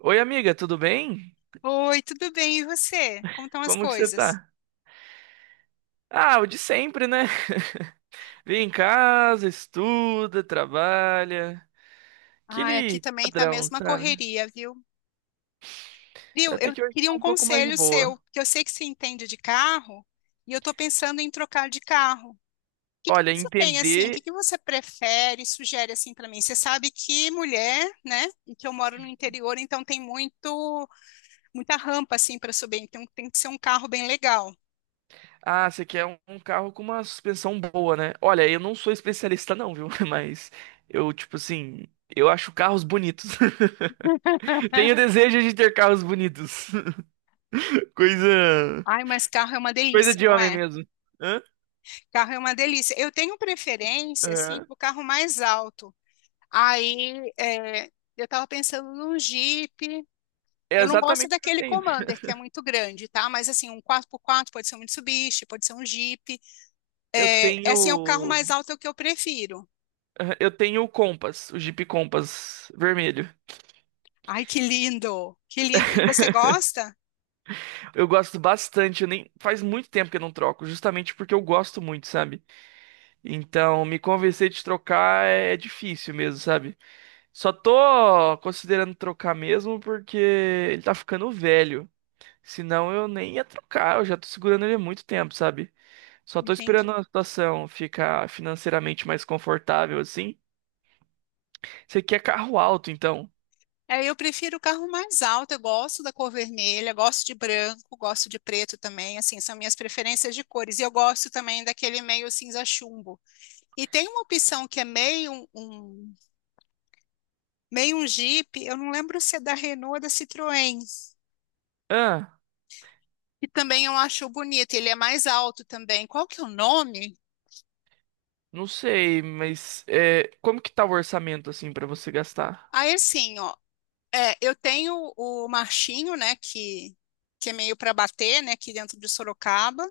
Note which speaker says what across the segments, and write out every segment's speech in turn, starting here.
Speaker 1: Oi, amiga, tudo bem?
Speaker 2: Oi, tudo bem? E você? Como estão as
Speaker 1: Como que você
Speaker 2: coisas?
Speaker 1: tá? Ah, o de sempre, né? Vem em casa, estuda, trabalha.
Speaker 2: Ah, aqui
Speaker 1: Aquele
Speaker 2: também tá a
Speaker 1: padrão,
Speaker 2: mesma
Speaker 1: sabe?
Speaker 2: correria, viu? Viu?
Speaker 1: Até
Speaker 2: Eu
Speaker 1: que hoje
Speaker 2: queria
Speaker 1: tá
Speaker 2: um
Speaker 1: um pouco mais de
Speaker 2: conselho
Speaker 1: boa.
Speaker 2: seu, porque eu sei que você entende de carro e eu tô pensando em trocar de carro. O que que
Speaker 1: Olha,
Speaker 2: você tem assim? O que
Speaker 1: entender.
Speaker 2: que você prefere, sugere assim para mim? Você sabe que mulher, né? E que eu moro no interior, então tem muito muita rampa assim para subir, então tem que ser um carro bem legal.
Speaker 1: Ah, você quer um carro com uma suspensão boa, né? Olha, eu não sou especialista, não, viu? Mas eu, tipo assim, eu acho carros bonitos. Tenho desejo de ter carros bonitos. Coisa.
Speaker 2: Ai, mas carro é uma
Speaker 1: Coisa
Speaker 2: delícia,
Speaker 1: de
Speaker 2: não
Speaker 1: homem
Speaker 2: é?
Speaker 1: mesmo. Hã?
Speaker 2: Carro é uma delícia. Eu tenho preferência, assim,
Speaker 1: Aham.
Speaker 2: para o carro mais alto. Aí, eu estava pensando num Jeep.
Speaker 1: É
Speaker 2: Eu não gosto
Speaker 1: exatamente o que eu
Speaker 2: daquele
Speaker 1: tenho.
Speaker 2: Commander, que é muito grande, tá? Mas assim, um quatro por quatro pode ser um Mitsubishi, pode ser um Jeep.
Speaker 1: Eu
Speaker 2: É, é, assim, é o carro mais
Speaker 1: tenho.
Speaker 2: alto, é o que eu prefiro.
Speaker 1: Eu tenho o Compass, o Jeep Compass vermelho.
Speaker 2: Ai, que lindo! Que lindo! E você gosta?
Speaker 1: Eu gosto bastante, eu nem faz muito tempo que eu não troco, justamente porque eu gosto muito, sabe? Então, me convencer de trocar é difícil mesmo, sabe? Só tô considerando trocar mesmo porque ele tá ficando velho. Senão eu nem ia trocar, eu já tô segurando ele há muito tempo, sabe? Só tô esperando
Speaker 2: Entendi.
Speaker 1: a situação ficar financeiramente mais confortável assim. Você quer carro alto, então?
Speaker 2: É, eu prefiro o carro mais alto, eu gosto da cor vermelha, gosto de branco, gosto de preto também, assim, são minhas preferências de cores. E eu gosto também daquele meio cinza chumbo. E tem uma opção que é meio um meio um Jeep, eu não lembro se é da Renault ou da Citroën, que também eu acho bonito, ele é mais alto também. Qual que é o nome?
Speaker 1: Não sei, mas é, como que tá o orçamento assim pra você gastar?
Speaker 2: Aí assim, ó, eu tenho o Marchinho, né, que é meio para bater, né, aqui dentro de Sorocaba,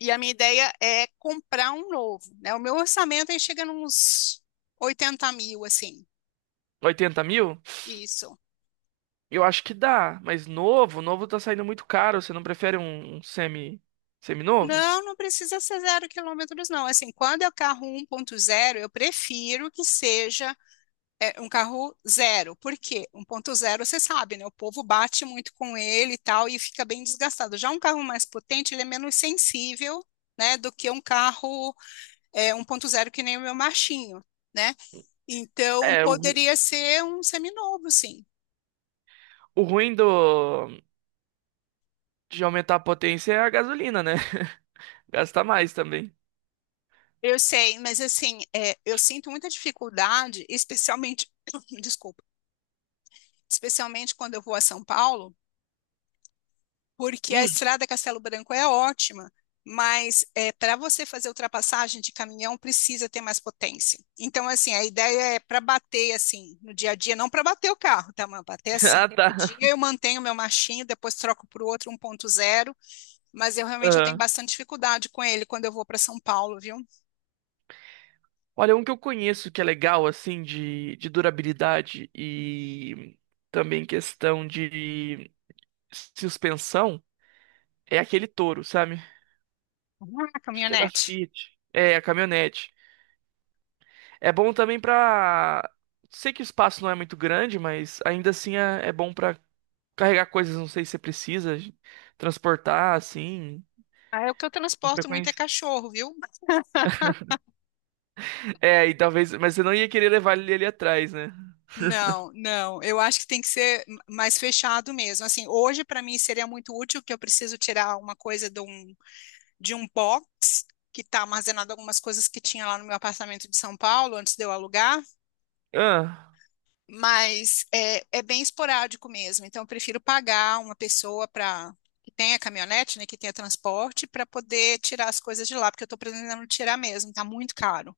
Speaker 2: e a minha ideia é comprar um novo, né? O meu orçamento aí chega nos 80 mil, assim,
Speaker 1: 80 mil?
Speaker 2: isso.
Speaker 1: Eu acho que dá, mas novo, novo tá saindo muito caro. Você não prefere um semi-novo?
Speaker 2: Não, não precisa ser zero quilômetros, não. Assim, quando é o carro 1.0, eu prefiro que seja um carro zero. Por quê? Um ponto zero você sabe, né? O povo bate muito com ele e tal, e fica bem desgastado. Já um carro mais potente, ele é menos sensível, né? Do que um carro 1.0 que nem o meu machinho, né? Então,
Speaker 1: É,
Speaker 2: poderia ser um seminovo, sim.
Speaker 1: o ruim de aumentar a potência é a gasolina, né? Gasta mais também.
Speaker 2: Eu sei, mas assim, eu sinto muita dificuldade, especialmente, desculpa, especialmente quando eu vou a São Paulo, porque a
Speaker 1: Hum,
Speaker 2: estrada Castelo Branco é ótima, mas é para você fazer ultrapassagem de caminhão precisa ter mais potência. Então, assim, a ideia é para bater assim no dia a dia, não para bater o carro, tá? Mas bater assim.
Speaker 1: ah,
Speaker 2: No
Speaker 1: tá.
Speaker 2: dia eu mantenho meu machinho, depois troco para o outro 1.0, mas eu realmente eu tenho
Speaker 1: Aham.
Speaker 2: bastante dificuldade com ele quando eu vou para São Paulo, viu?
Speaker 1: Olha, um que eu conheço que é legal, assim, de durabilidade e também questão de suspensão é aquele Toro, sabe?
Speaker 2: Ah,
Speaker 1: Acho que é da
Speaker 2: caminhonete.
Speaker 1: Fiat. É, a caminhonete. É bom também pra. Sei que o espaço não é muito grande, mas ainda assim é bom pra carregar coisas, não sei se você precisa, transportar assim,
Speaker 2: Ah, é o que eu
Speaker 1: com
Speaker 2: transporto muito é
Speaker 1: frequência.
Speaker 2: cachorro, viu?
Speaker 1: É, e talvez. Mas você não ia querer levar ele ali atrás, né?
Speaker 2: Não, não. Eu acho que tem que ser mais fechado mesmo. Assim, hoje para mim seria muito útil que eu preciso tirar uma coisa de um box que está armazenado algumas coisas que tinha lá no meu apartamento de São Paulo antes de eu alugar,
Speaker 1: Ah,
Speaker 2: mas é bem esporádico mesmo. Então eu prefiro pagar uma pessoa para que tenha caminhonete, né, que tenha transporte para poder tirar as coisas de lá, porque eu estou precisando tirar mesmo. Está muito caro.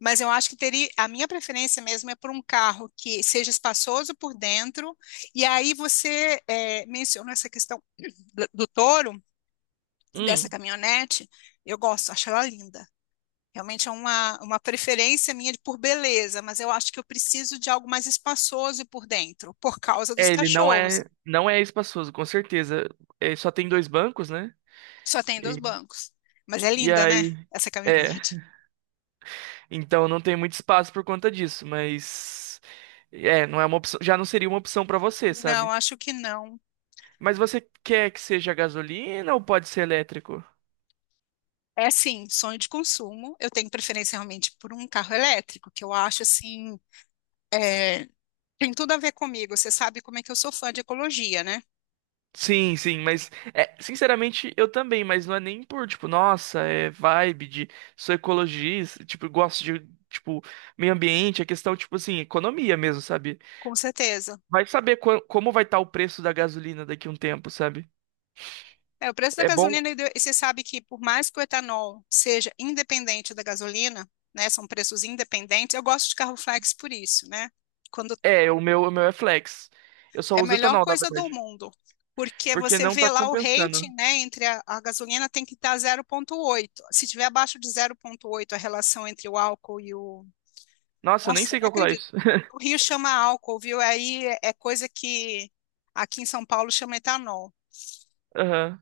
Speaker 2: Mas eu acho que teria, a minha preferência mesmo é por um carro que seja espaçoso por dentro. E aí você mencionou essa questão do Toro, dessa
Speaker 1: hum.
Speaker 2: caminhonete. Eu gosto, acho ela linda. Realmente é uma preferência minha por beleza, mas eu acho que eu preciso de algo mais espaçoso por dentro, por causa dos
Speaker 1: É, ele não
Speaker 2: cachorros.
Speaker 1: é, não é espaçoso, com certeza. É, só tem dois bancos, né?
Speaker 2: Só tem dois
Speaker 1: E,
Speaker 2: bancos. Mas é
Speaker 1: e
Speaker 2: linda, né?
Speaker 1: aí.
Speaker 2: Essa
Speaker 1: É,
Speaker 2: caminhonete.
Speaker 1: então não tem muito espaço por conta disso, mas. É, não é uma opção. Já não seria uma opção pra você,
Speaker 2: Não,
Speaker 1: sabe?
Speaker 2: acho que não.
Speaker 1: Mas você quer que seja gasolina ou pode ser elétrico?
Speaker 2: É assim, sonho de consumo. Eu tenho preferência realmente por um carro elétrico, que eu acho assim, é, tem tudo a ver comigo. Você sabe como é que eu sou fã de ecologia, né?
Speaker 1: Sim, sim, mas é, sinceramente eu também, mas não é nem por tipo, nossa, é vibe de sou ecologista, tipo, gosto de tipo meio ambiente, é questão tipo assim, economia mesmo, sabe?
Speaker 2: Com certeza.
Speaker 1: Vai saber como vai estar o preço da gasolina daqui a um tempo, sabe?
Speaker 2: É, o preço da
Speaker 1: É bom,
Speaker 2: gasolina, e você sabe que por mais que o etanol seja independente da gasolina, né, são preços independentes, eu gosto de carro flex por isso, né? Quando
Speaker 1: é, o meu é flex. Eu só
Speaker 2: é a
Speaker 1: uso
Speaker 2: melhor
Speaker 1: etanol, na
Speaker 2: coisa do
Speaker 1: verdade,
Speaker 2: mundo, porque
Speaker 1: porque
Speaker 2: você
Speaker 1: não
Speaker 2: vê
Speaker 1: tá
Speaker 2: lá o
Speaker 1: compensando.
Speaker 2: rating, né, entre a gasolina tem que estar 0,8. Se tiver abaixo de 0,8, a relação entre o álcool e o.
Speaker 1: Nossa, eu nem
Speaker 2: Nossa, eu
Speaker 1: sei
Speaker 2: não
Speaker 1: calcular
Speaker 2: acredito.
Speaker 1: isso.
Speaker 2: O Rio chama álcool, viu? Aí é coisa que aqui em São Paulo chama etanol.
Speaker 1: Aham.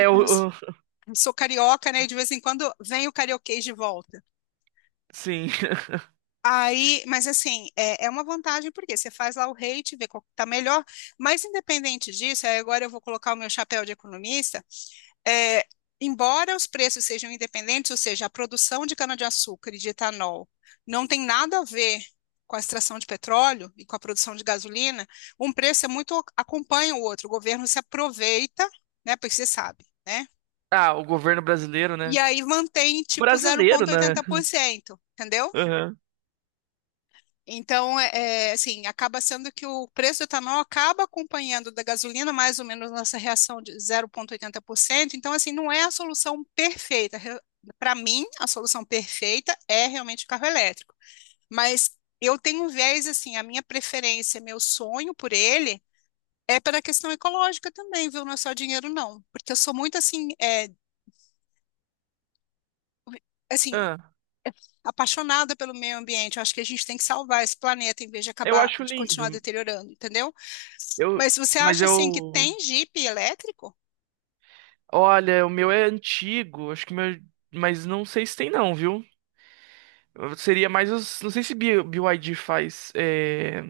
Speaker 2: E como eu sou
Speaker 1: o, o-
Speaker 2: sou carioca, né? De vez em quando vem o carioquês de volta.
Speaker 1: sim.
Speaker 2: Aí, mas assim, é uma vantagem porque você faz lá o rate, vê qual que tá melhor. Mas independente disso, aí agora eu vou colocar o meu chapéu de economista. é, embora os preços sejam independentes, ou seja, a produção de cana-de-açúcar e de etanol não tem nada a ver com a extração de petróleo e com a produção de gasolina, um preço é muito acompanha o outro. O governo se aproveita, né, porque você sabe, né?
Speaker 1: Ah, o governo brasileiro,
Speaker 2: E
Speaker 1: né?
Speaker 2: aí mantém tipo
Speaker 1: Brasileiro, né?
Speaker 2: 0,80%, entendeu?
Speaker 1: Aham.
Speaker 2: Então, assim, acaba sendo que o preço do etanol acaba acompanhando da gasolina, mais ou menos nessa reação de 0,80%. Então, assim, não é a solução perfeita. Para mim, a solução perfeita é realmente o carro elétrico. Mas eu tenho um viés, assim, a minha preferência, meu sonho por ele é pela questão ecológica também, viu? Não é só dinheiro, não. Porque eu sou muito, assim, assim,
Speaker 1: Ah,
Speaker 2: apaixonada pelo meio ambiente. Eu acho que a gente tem que salvar esse planeta em vez de
Speaker 1: eu
Speaker 2: acabar,
Speaker 1: acho
Speaker 2: de continuar
Speaker 1: lindo.
Speaker 2: deteriorando, entendeu?
Speaker 1: Eu,
Speaker 2: Mas você
Speaker 1: mas
Speaker 2: acha assim que
Speaker 1: eu,
Speaker 2: tem Jeep elétrico?
Speaker 1: olha, o meu é antigo, acho que o meu, mas não sei se tem não, viu? Seria mais os, não sei se BYD faz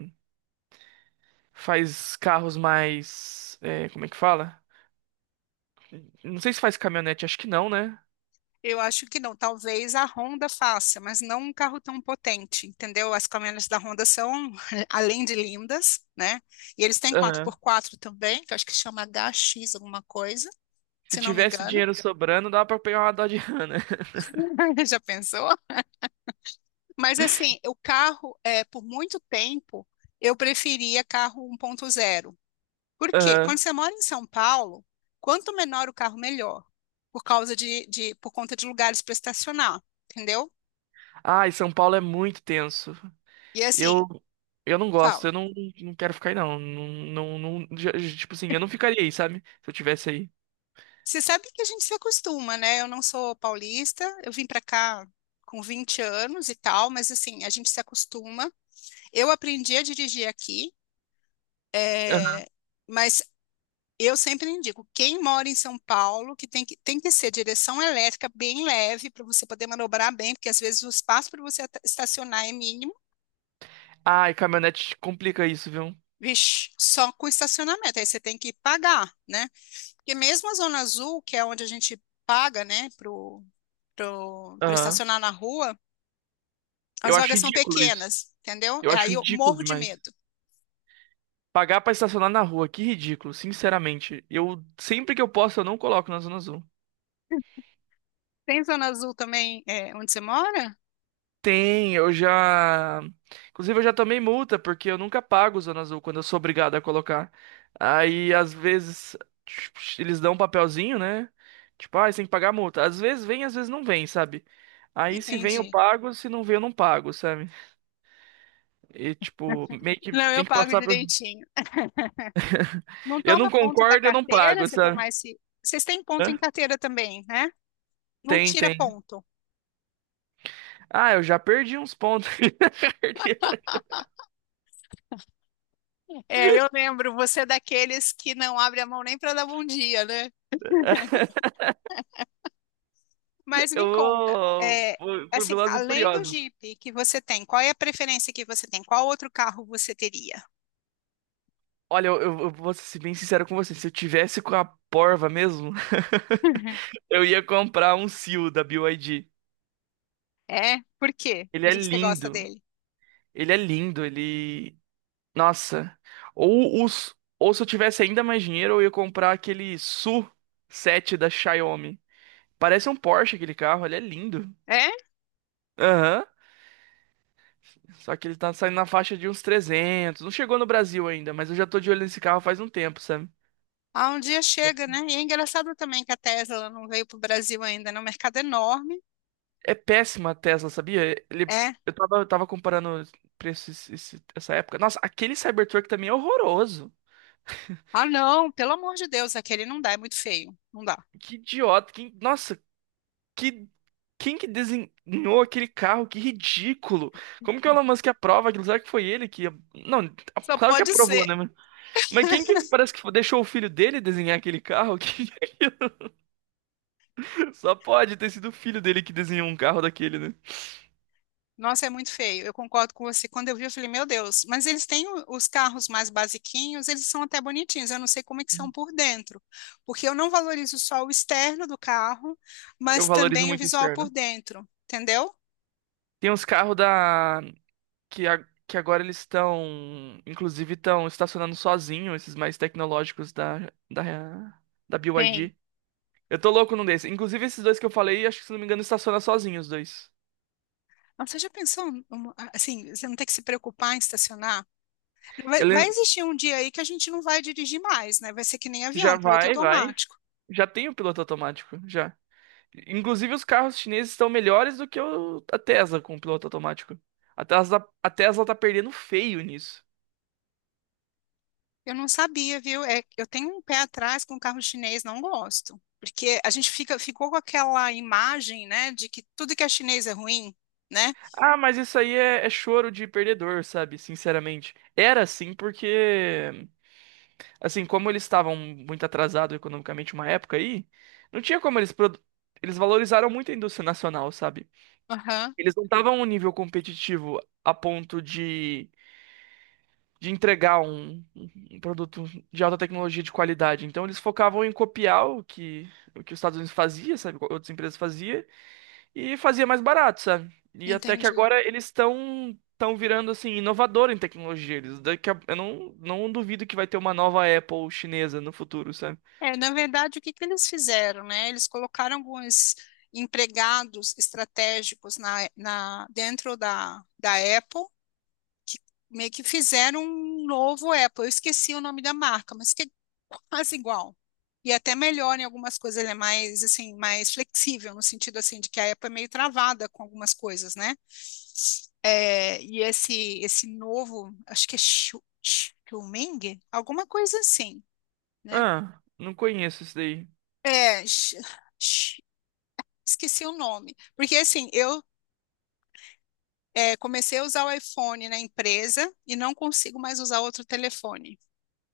Speaker 1: faz carros mais, é, como é que fala? Não sei se faz caminhonete, acho que não, né?
Speaker 2: Eu acho que não. Talvez a Honda faça, mas não um carro tão potente, entendeu? As caminhonetes da Honda são, além de lindas, né? E eles têm quatro
Speaker 1: Aham.
Speaker 2: por quatro também, que eu acho que chama HX alguma coisa,
Speaker 1: Se
Speaker 2: se não me
Speaker 1: tivesse
Speaker 2: engano.
Speaker 1: dinheiro sobrando, dava pra pegar uma Dodge Ram, né?
Speaker 2: Já pensou? Mas assim, o carro, por muito tempo, eu preferia carro 1.0. Por quê? Quando
Speaker 1: Aham.
Speaker 2: você mora em São Paulo, quanto menor o carro, melhor, por causa de por conta de lugares para estacionar, entendeu?
Speaker 1: Ah, e São Paulo é muito tenso.
Speaker 2: E assim,
Speaker 1: Eu, eu não
Speaker 2: fala.
Speaker 1: gosto, eu não, não quero ficar aí, não. Não, não, tipo assim, eu não ficaria aí, sabe? Se eu tivesse aí.
Speaker 2: Você sabe que a gente se acostuma, né? Eu não sou paulista, eu vim para cá com 20 anos e tal, mas assim, a gente se acostuma. Eu aprendi a dirigir aqui,
Speaker 1: Aham.
Speaker 2: é, mas eu sempre indico, quem mora em São Paulo, que tem que ser direção elétrica bem leve para você poder manobrar bem, porque às vezes o espaço para você estacionar é mínimo.
Speaker 1: Ai, caminhonete complica isso, viu?
Speaker 2: Vixe, só com estacionamento, aí você tem que pagar, né? Porque mesmo a Zona Azul, que é onde a gente paga, né, para
Speaker 1: Aham.
Speaker 2: estacionar na rua, as
Speaker 1: Eu acho
Speaker 2: vagas são
Speaker 1: ridículo isso.
Speaker 2: pequenas, entendeu?
Speaker 1: Eu
Speaker 2: E
Speaker 1: acho
Speaker 2: aí eu
Speaker 1: ridículo
Speaker 2: morro de
Speaker 1: demais.
Speaker 2: medo.
Speaker 1: Pagar pra estacionar na rua, que ridículo, sinceramente. Eu, sempre que eu posso, eu não coloco na zona azul.
Speaker 2: Tem Zona Azul também, onde você mora?
Speaker 1: Tem, eu já. Inclusive, eu já tomei multa, porque eu nunca pago o Zona Azul quando eu sou obrigado a colocar. Aí, às vezes, tipo, eles dão um papelzinho, né? Tipo, ah, você tem que pagar a multa. Às vezes vem, às vezes não vem, sabe? Aí, se vem, eu
Speaker 2: Entendi.
Speaker 1: pago, se não vem, eu não pago, sabe? E, tipo, meio que
Speaker 2: Não, eu
Speaker 1: tem que
Speaker 2: pago
Speaker 1: passar por.
Speaker 2: direitinho. Não
Speaker 1: Eu não
Speaker 2: toma ponto da
Speaker 1: concordo, eu não
Speaker 2: carteira,
Speaker 1: pago,
Speaker 2: você
Speaker 1: sabe?
Speaker 2: tomar esse. Vocês têm ponto em
Speaker 1: Hã?
Speaker 2: carteira também, né? Não
Speaker 1: Tem,
Speaker 2: tira
Speaker 1: tem.
Speaker 2: ponto.
Speaker 1: Ah, eu já perdi uns pontos na carteira.
Speaker 2: É, eu lembro, você é daqueles que não abre a mão nem para dar bom dia, né? Mas
Speaker 1: Eu
Speaker 2: me conta,
Speaker 1: vou, vou pro
Speaker 2: assim,
Speaker 1: Velozes e
Speaker 2: além do
Speaker 1: Furiosos.
Speaker 2: Jeep que você tem, qual é a preferência que você tem? Qual outro carro você teria?
Speaker 1: Olha, eu vou ser bem sincero com você. Se eu tivesse com a porva mesmo, eu ia comprar um Seal da BYD.
Speaker 2: É? Por quê?
Speaker 1: Ele
Speaker 2: Por
Speaker 1: é
Speaker 2: que que você gosta
Speaker 1: lindo.
Speaker 2: dele?
Speaker 1: Ele é lindo. Ele. Nossa. Ou se eu tivesse ainda mais dinheiro, eu ia comprar aquele SU7 da Xiaomi. Parece um Porsche aquele carro. Ele é lindo.
Speaker 2: É?
Speaker 1: Aham. Só que ele tá saindo na faixa de uns 300. Não chegou no Brasil ainda, mas eu já tô de olho nesse carro faz um tempo, sabe?
Speaker 2: Ah, um dia chega, né? E é engraçado também que a Tesla não veio para o Brasil ainda, né? Um mercado é enorme.
Speaker 1: É péssima a Tesla, sabia? Ele,
Speaker 2: É.
Speaker 1: eu tava comparando preço essa época. Nossa, aquele Cybertruck também é horroroso.
Speaker 2: Ah, não, pelo amor de Deus, aquele não dá, é muito feio. Não dá.
Speaker 1: Que idiota. Nossa, que, quem que desenhou aquele carro? Que ridículo. Como que o Elon Musk aprova aquilo? Será que foi ele que... Não,
Speaker 2: Só
Speaker 1: claro que
Speaker 2: pode
Speaker 1: aprovou,
Speaker 2: ser.
Speaker 1: né? Mas quem que parece que deixou o filho dele desenhar aquele carro? Que Só pode ter sido o filho dele que desenhou um carro daquele, né?
Speaker 2: Nossa, é muito feio. Eu concordo com você. Quando eu vi, eu falei, meu Deus, mas eles têm os carros mais basiquinhos, eles são até bonitinhos. Eu não sei como é que são por dentro, porque eu não valorizo só o externo do carro,
Speaker 1: Eu
Speaker 2: mas
Speaker 1: valorizo
Speaker 2: também o
Speaker 1: muito o
Speaker 2: visual por
Speaker 1: externo.
Speaker 2: dentro, entendeu?
Speaker 1: Tem uns carros que agora eles estão, inclusive, estão estacionando sozinho esses mais tecnológicos da, da
Speaker 2: Bem,
Speaker 1: BYD. Eu tô louco num desses. Inclusive, esses dois que eu falei, acho que, se não me engano, estaciona sozinho os dois.
Speaker 2: mas você já pensou, assim, você não tem que se preocupar em estacionar? Vai
Speaker 1: Ele
Speaker 2: existir um dia aí que a gente não vai dirigir mais, né? Vai ser que nem
Speaker 1: já
Speaker 2: avião, piloto
Speaker 1: vai, vai.
Speaker 2: automático.
Speaker 1: Já tem o piloto automático, já. Inclusive, os carros chineses estão melhores do que a Tesla com o piloto automático. A Tesla tá perdendo feio nisso.
Speaker 2: Eu não sabia, viu? É, eu tenho um pé atrás com carro chinês, não gosto. Porque a gente ficou com aquela imagem, né, de que tudo que é chinês é ruim, né?
Speaker 1: Ah, mas isso aí é choro de perdedor, sabe? Sinceramente. Era assim porque Assim, como eles estavam muito atrasados economicamente uma época aí, não tinha como eles valorizaram muito a indústria nacional, sabe?
Speaker 2: Aham,
Speaker 1: Eles não estavam a um nível competitivo a ponto de entregar um produto de alta tecnologia de qualidade. Então eles focavam em copiar o que os Estados Unidos fazia, sabe? O que outras empresas fazia e fazia mais barato, sabe? E até que
Speaker 2: entendi.
Speaker 1: agora eles estão virando assim inovador em tecnologia. Eu não duvido que vai ter uma nova Apple chinesa no futuro, sabe?
Speaker 2: É, na verdade, o que que eles fizeram, né? Eles colocaram alguns empregados estratégicos dentro da Apple que meio que fizeram um novo Apple. Eu esqueci o nome da marca, mas que é quase igual. E até melhor em algumas coisas, ele é mais assim, mais flexível, no sentido assim, de que a Apple é meio travada com algumas coisas, né? É, e esse novo, acho que é Xiaoming, alguma coisa assim, né?
Speaker 1: Ah, não conheço isso daí.
Speaker 2: É, X- esqueci o nome. Porque assim, eu comecei a usar o iPhone na empresa e não consigo mais usar outro telefone.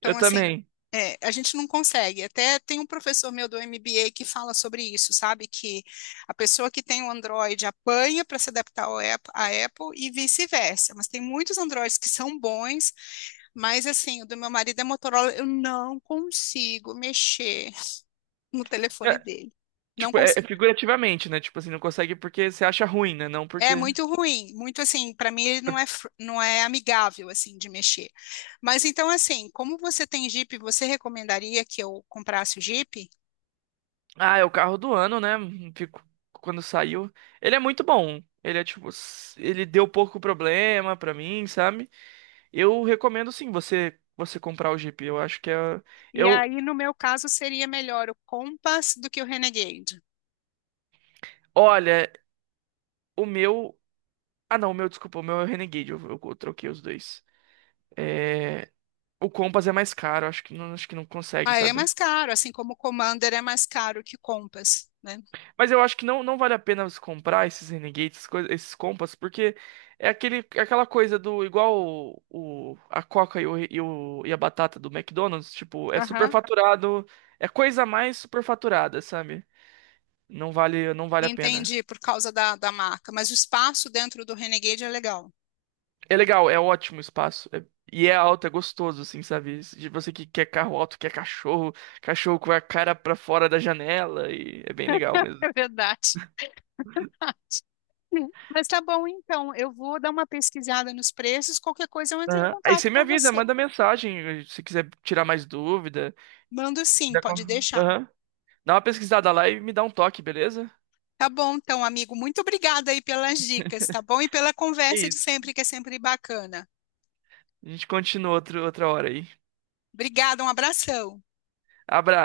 Speaker 1: Eu
Speaker 2: assim,
Speaker 1: também.
Speaker 2: a gente não consegue. Até tem um professor meu do MBA que fala sobre isso, sabe? Que a pessoa que tem o Android apanha para se adaptar ao Apple, à Apple e vice-versa. Mas tem muitos Androids que são bons, mas assim, o do meu marido é Motorola, eu não consigo mexer no telefone
Speaker 1: É,
Speaker 2: dele. Não
Speaker 1: tipo, é
Speaker 2: consigo.
Speaker 1: figurativamente, né? Tipo assim, não consegue porque você acha ruim, né? Não
Speaker 2: É
Speaker 1: porque.
Speaker 2: muito ruim, muito assim, para mim ele não é, não é amigável assim de mexer. Mas então assim, como você tem Jeep, você recomendaria que eu comprasse o Jeep?
Speaker 1: Ah, é o carro do ano, né? Fico. Quando saiu. Ele é muito bom. Ele é tipo. Ele deu pouco problema pra mim, sabe? Eu recomendo sim você comprar o Jeep. Eu acho que é.
Speaker 2: E
Speaker 1: Eu.
Speaker 2: aí, no meu caso, seria melhor o Compass do que o Renegade.
Speaker 1: Olha, o meu. Ah, não, desculpa, o meu é o Renegade. Eu troquei os dois. É. O Compass é mais caro, acho que não consegue,
Speaker 2: Ah, ele é
Speaker 1: sabe?
Speaker 2: mais caro, assim como o Commander é mais caro que o Compass, né?
Speaker 1: Mas eu acho que não, não vale a pena você comprar esses Renegades, esses Compass, porque é aquela coisa do igual a Coca e a batata do McDonald's, tipo, é
Speaker 2: Aham.
Speaker 1: superfaturado, é coisa mais superfaturada, sabe? Não vale, não vale a pena.
Speaker 2: Entendi, por causa da marca. Mas o espaço dentro do Renegade é legal.
Speaker 1: É legal, é ótimo o espaço. E é alto, é gostoso, assim, sabe? De você que quer carro alto, quer cachorro, cachorro com a cara pra fora da janela, e é bem legal mesmo.
Speaker 2: É verdade. Mas tá bom, então. Eu vou dar uma pesquisada nos preços. Qualquer coisa eu entro em
Speaker 1: Aham. Aí
Speaker 2: contato
Speaker 1: você me
Speaker 2: com
Speaker 1: avisa,
Speaker 2: você.
Speaker 1: manda mensagem se quiser tirar mais dúvida.
Speaker 2: Mando sim,
Speaker 1: Já con-
Speaker 2: pode deixar.
Speaker 1: Aham. Dá uma pesquisada lá e me dá um toque, beleza?
Speaker 2: Tá bom, então, amigo. Muito obrigada aí pelas dicas, tá bom? E pela
Speaker 1: É
Speaker 2: conversa de
Speaker 1: isso.
Speaker 2: sempre, que é sempre bacana.
Speaker 1: A gente continua outra hora aí.
Speaker 2: Obrigada, um abração.
Speaker 1: Abraço.